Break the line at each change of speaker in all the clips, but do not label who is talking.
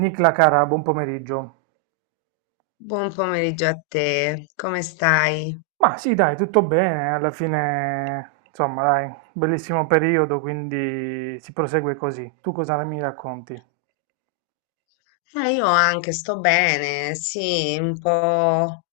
Nicla cara, buon pomeriggio.
Buon pomeriggio a te, come stai?
Ma sì, dai, tutto bene, alla fine, insomma, dai, bellissimo periodo, quindi si prosegue così. Tu cosa mi racconti?
Ah, io anche sto bene, sì, un po'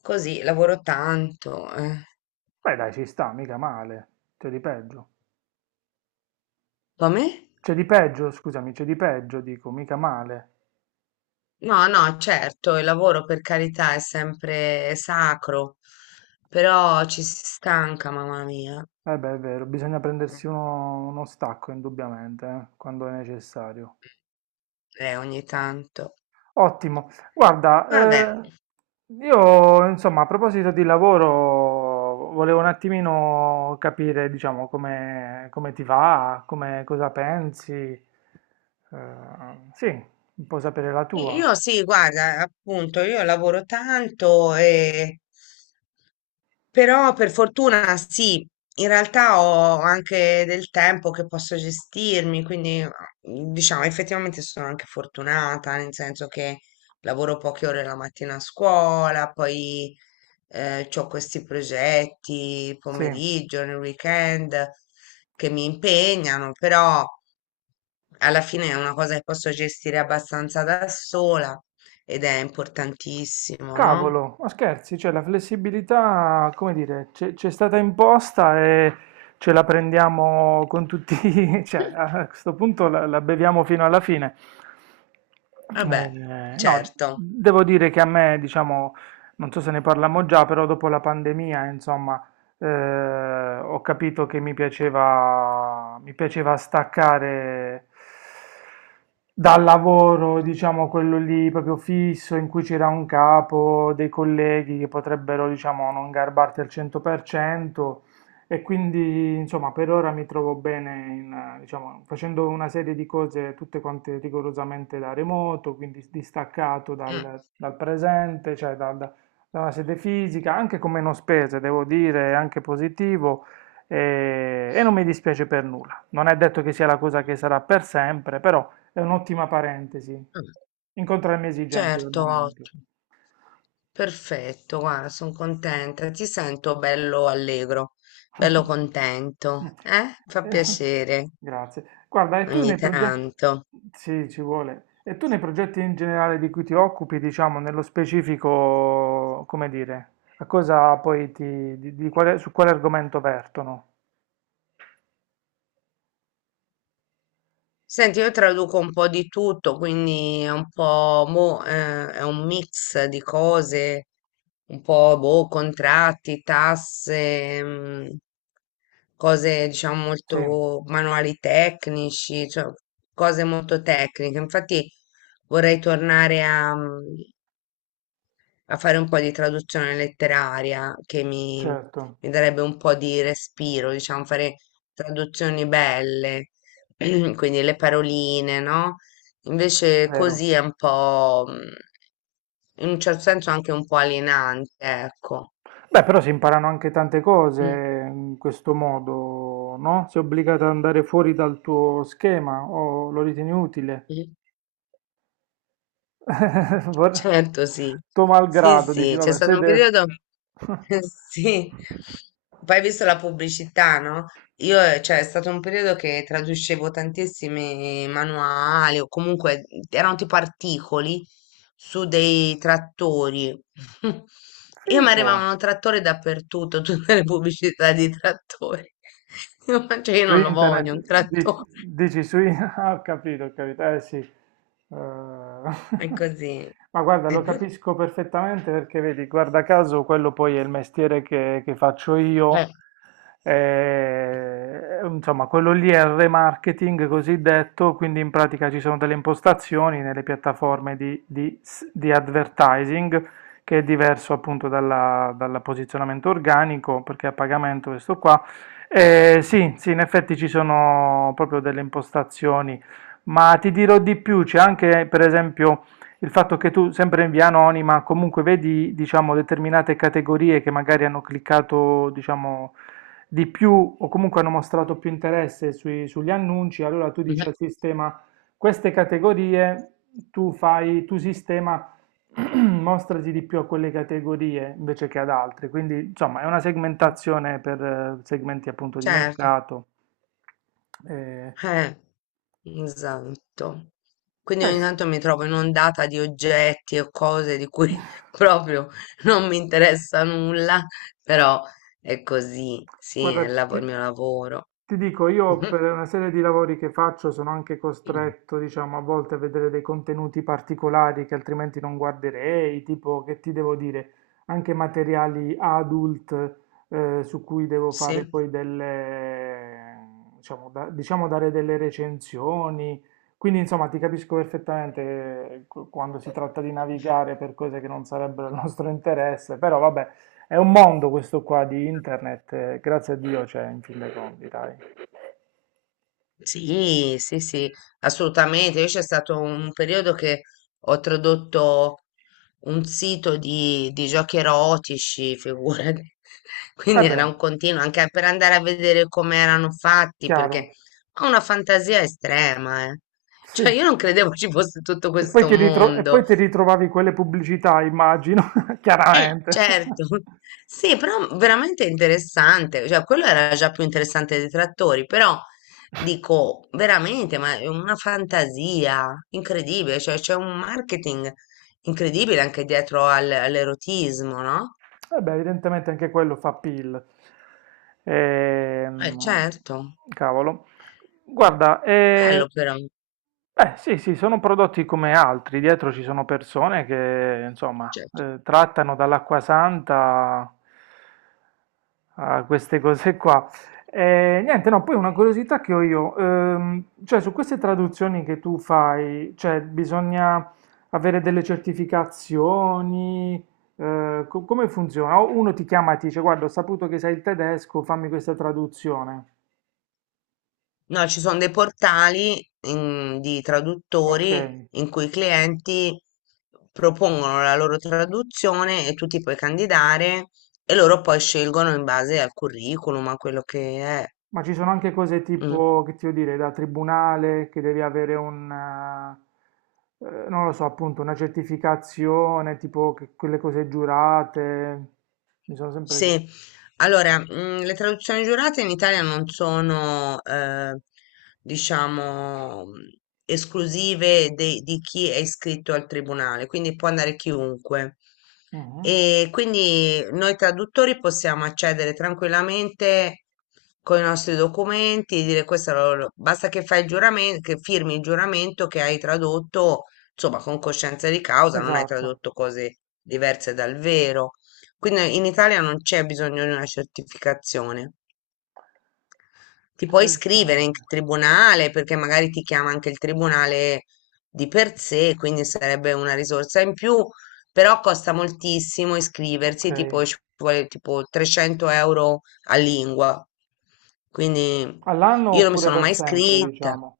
così, lavoro tanto.
Beh, dai, ci sta, mica male. C'è di peggio.
Come?
C'è di peggio, scusami, c'è di peggio, dico, mica male.
No, no, certo, il lavoro per carità è sempre sacro, però ci si stanca, mamma mia,
Eh beh, è vero, bisogna prendersi uno stacco, indubbiamente, quando è necessario.
ogni tanto.
Ottimo.
Vabbè,
Guarda, io insomma a proposito di lavoro volevo un attimino capire, diciamo, come ti va, come, cosa pensi. Sì, un po' sapere la tua.
io sì, guarda, appunto, io lavoro tanto. Però per fortuna sì, in realtà ho anche del tempo che posso gestirmi, quindi diciamo effettivamente sono anche fortunata, nel senso che lavoro poche ore la mattina a scuola, poi ho questi progetti
Sì.
pomeriggio, nel weekend che mi impegnano, però alla fine è una cosa che posso gestire abbastanza da sola ed è importantissimo, no?
Cavolo, ma scherzi, cioè la flessibilità, come dire, c'è stata imposta e ce la prendiamo con tutti, cioè a questo punto la beviamo fino alla fine.
Vabbè,
No,
certo.
devo dire che a me, diciamo, non so se ne parliamo già, però dopo la pandemia, insomma, ho capito che mi piaceva staccare dal lavoro, diciamo quello lì proprio fisso, in cui c'era un capo, dei colleghi che potrebbero, diciamo, non garbarti al 100%. E quindi, insomma, per ora mi trovo bene, diciamo, facendo una serie di cose tutte quante rigorosamente da remoto, quindi distaccato
Mm.
dal presente, cioè dal la sede fisica, anche con meno spese, devo dire, è anche positivo e non mi dispiace per nulla. Non è detto che sia la cosa che sarà per sempre, però è un'ottima parentesi.
Ah,
Incontra le mie esigenze del
certo,
momento.
ottimo. Perfetto, guarda, sono contenta. Ti sento bello allegro, bello contento. Eh? Fa
Eh,
piacere
grazie. Guarda, e tu
ogni
nei progetti...
tanto.
Sì, ci vuole. E tu nei progetti in generale di cui ti occupi, diciamo, nello specifico, come dire, a cosa poi ti... di quale- su quale argomento vertono?
Senti, io traduco un po' di tutto, quindi è un po' è un mix di cose, un po' boh, contratti, tasse, cose diciamo
Sì.
molto manuali tecnici, cioè cose molto tecniche. Infatti vorrei tornare a fare un po' di traduzione letteraria che mi,
Certo,
mi darebbe un po' di respiro, diciamo, fare traduzioni belle, quindi le paroline, no? Invece
vero.
così è un po', in un certo senso anche un po' alienante, ecco.
Beh, però si imparano anche tante cose
Mm.
in questo modo, no? Sei obbligato ad andare fuori dal tuo schema o lo ritieni utile?
Mm.
Vor-
Certo, sì.
Tuo
Sì,
malgrado, dici,
sì, c'è
vabbè,
stato un
siete...
periodo. Sì, poi hai visto la pubblicità, no? Io, cioè, è stato un periodo che traducevo tantissimi manuali o comunque erano tipo articoli su dei trattori. E mi
Fico.
arrivavano trattori dappertutto, tutte le pubblicità di trattori. Io, ma cioè, io
Su
non lo voglio, un
internet,
trattore.
dici su internet, ho capito, eh sì.
È così.
Ma guarda, lo capisco perfettamente perché vedi, guarda caso, quello poi è il mestiere che faccio
Eh,
io. Insomma, quello lì è il remarketing cosiddetto, quindi in pratica ci sono delle impostazioni nelle piattaforme di s- di advertising che è diverso appunto dalla- dal posizionamento organico, perché a pagamento questo qua sì, sì, in effetti ci sono proprio delle impostazioni, ma ti dirò di più, c'è anche per esempio il fatto che tu, sempre in via anonima, comunque vedi, diciamo, determinate categorie che magari hanno cliccato, diciamo, di più o comunque hanno mostrato più interesse sui- sugli annunci, allora tu dici
eh,
al sistema queste categorie, tu fai, tu sistema mostrati di più a quelle categorie invece che ad altre, quindi insomma è una segmentazione per segmenti appunto di
Certo.
mercato. Eh,
Eh, esatto. Quindi
beh,
ogni
s-
tanto mi trovo inondata di oggetti o cose di cui proprio non mi interessa nulla, però è così, sì,
Guarda,
è il mio lavoro.
ti dico, io per una serie di lavori che faccio sono anche costretto, diciamo, a volte a vedere dei contenuti particolari che altrimenti non guarderei, tipo, che ti devo dire, anche materiali adult su cui devo fare
Sì.
poi delle, diciamo, da- diciamo, dare delle recensioni. Quindi, insomma, ti capisco perfettamente qu- quando si tratta di navigare per cose che non sarebbero il nostro interesse, però vabbè. È un mondo questo qua di internet, grazie a Dio c'è in fin dei conti, dai.
Sì, sì, sì, assolutamente. Io c'è stato un periodo che ho tradotto un sito di giochi erotici, figurati. Quindi
Eh
era
beh,
un continuo, anche per andare a vedere come erano fatti, perché
chiaro,
ho una fantasia estrema, eh.
sì.
Cioè, io non credevo ci fosse tutto
E poi
questo
ti ritro- e
mondo.
poi ti ritrovavi quelle pubblicità, immagino, chiaramente.
Certo. Sì, però veramente interessante, cioè quello era già più interessante dei trattori, però dico veramente, ma è una fantasia incredibile, cioè c'è un marketing incredibile anche dietro all'erotismo, no?
Eh beh, evidentemente anche quello fa PIL. Ehm,
Certo,
cavolo. Guarda,
bello però,
beh, sì, sì, sono prodotti come altri. Dietro ci sono persone che, insomma,
cioè,
trattano dall'acqua santa a queste cose qua. E, niente, no, poi una curiosità che ho io, cioè su queste traduzioni che tu fai, cioè bisogna avere delle certificazioni, co- come funziona? O uno ti chiama e ti dice, guarda, ho saputo che sai il tedesco, fammi questa traduzione.
no, ci sono dei portali di
Ok.
traduttori in cui i clienti propongono la loro traduzione e tu ti puoi candidare e loro poi scelgono in base al curriculum, a quello che è.
Ma ci sono anche cose
Mm.
tipo, che ti devo dire, da tribunale, che devi avere non lo so, appunto, una certificazione, tipo che- quelle cose giurate, mi sono sempre chiesto.
Sì, allora, le traduzioni giurate in Italia non sono, diciamo, esclusive di chi è iscritto al tribunale, quindi può andare chiunque.
Mhm.
E quindi noi traduttori possiamo accedere tranquillamente con i nostri documenti, dire questo, basta che fai il giuramento, che firmi il giuramento che hai tradotto, insomma, con coscienza di causa, non hai
Esatto,
tradotto cose diverse dal vero. Quindi in Italia non c'è bisogno di una certificazione. Ti puoi iscrivere in
interessante.
tribunale perché magari ti chiama anche il tribunale di per sé, quindi sarebbe una risorsa in più, però costa moltissimo
Ok.
iscriversi, tipo ci vuole tipo 300 euro a lingua. Quindi
All'anno
io non mi
oppure
sono
per
mai
sempre,
iscritta
diciamo.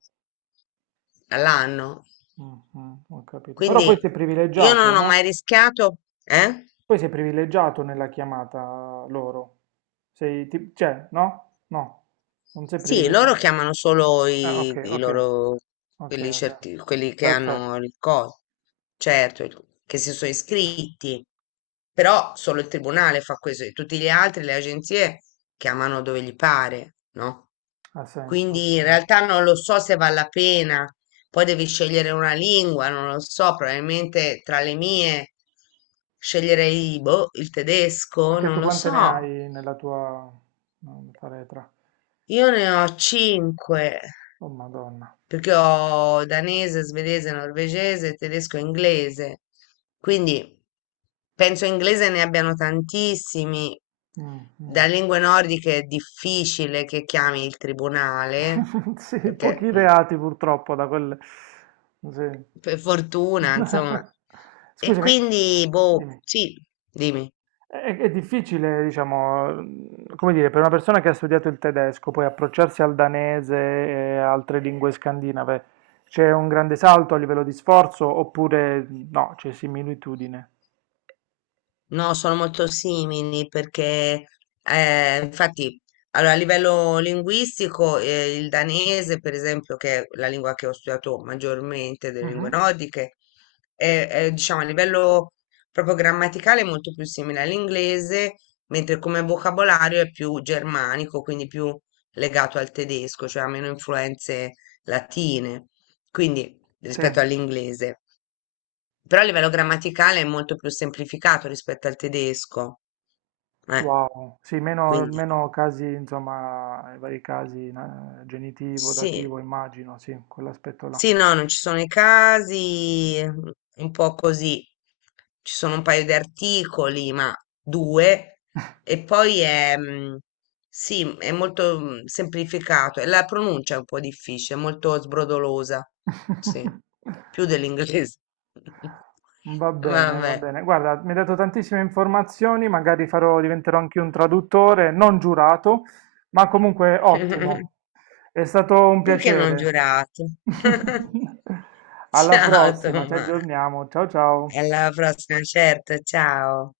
all'anno,
Mhm, ho capito. Però poi sei
quindi io
privilegiato,
non ho mai
no?
rischiato, eh?
Poi sei privilegiato nella chiamata loro. Sei, ti- cioè, no? No, non sei
Sì, loro
privilegiato.
chiamano solo
Ah,
i,
okay,
i
okay.
loro,
Okay,
quelli,
okay.
quelli che
Perfetto,
hanno il coso, certo, che si sono iscritti, però solo il tribunale fa questo, e tutti gli altri, le agenzie, chiamano dove gli pare, no?
ha senso, ha
Quindi in
senso.
realtà non lo so se vale la pena, poi devi scegliere una lingua, non lo so, probabilmente tra le mie sceglierei, boh, il tedesco,
Perché
non
tu
lo
quante ne
so.
hai nella tua no, faretra?
Io ne ho 5,
Oh Madonna.
perché ho danese, svedese, norvegese, tedesco e inglese. Quindi penso inglese ne abbiano tantissimi.
Mm,
Da
mm.
lingue nordiche è difficile che chiami il tribunale,
Sì,
perché
pochi reati purtroppo da quel... Sì.
per fortuna, insomma. E
Scusami,
quindi, boh,
dimmi.
sì, dimmi.
È difficile, diciamo, come dire, per una persona che ha studiato il tedesco, poi approcciarsi al danese e altre lingue scandinave, c'è un grande salto a livello di sforzo oppure no, c'è similitudine?
No, sono molto simili perché, infatti, allora, a livello linguistico, il danese, per esempio, che è la lingua che ho studiato maggiormente delle lingue
Mhm.
nordiche, è, diciamo, a livello proprio grammaticale è molto più simile all'inglese, mentre come vocabolario è più germanico, quindi più legato al tedesco, cioè ha meno influenze latine, quindi
Sì,
rispetto all'inglese. Però a livello grammaticale è molto più semplificato rispetto al tedesco. Eh,
wow, sì,
quindi
meno casi, insomma, i vari casi, na- genitivo,
sì,
dativo, immagino, sì, quell'aspetto là.
sì, no, non ci sono i casi, un po' così. Ci sono un paio di articoli, ma due. E poi è, sì, è molto semplificato. E la pronuncia è un po' difficile, è molto sbrodolosa. Sì, più dell'inglese.
Va bene, va
Vabbè.
bene. Guarda, mi hai dato tantissime informazioni, magari farò, diventerò anche un traduttore, non giurato, ma comunque ottimo. È stato un
Perché non
piacere.
giurato?
Alla
Ciao
prossima, ci
Tommaso,
aggiorniamo. Ciao ciao.
alla prossima, certo, ciao.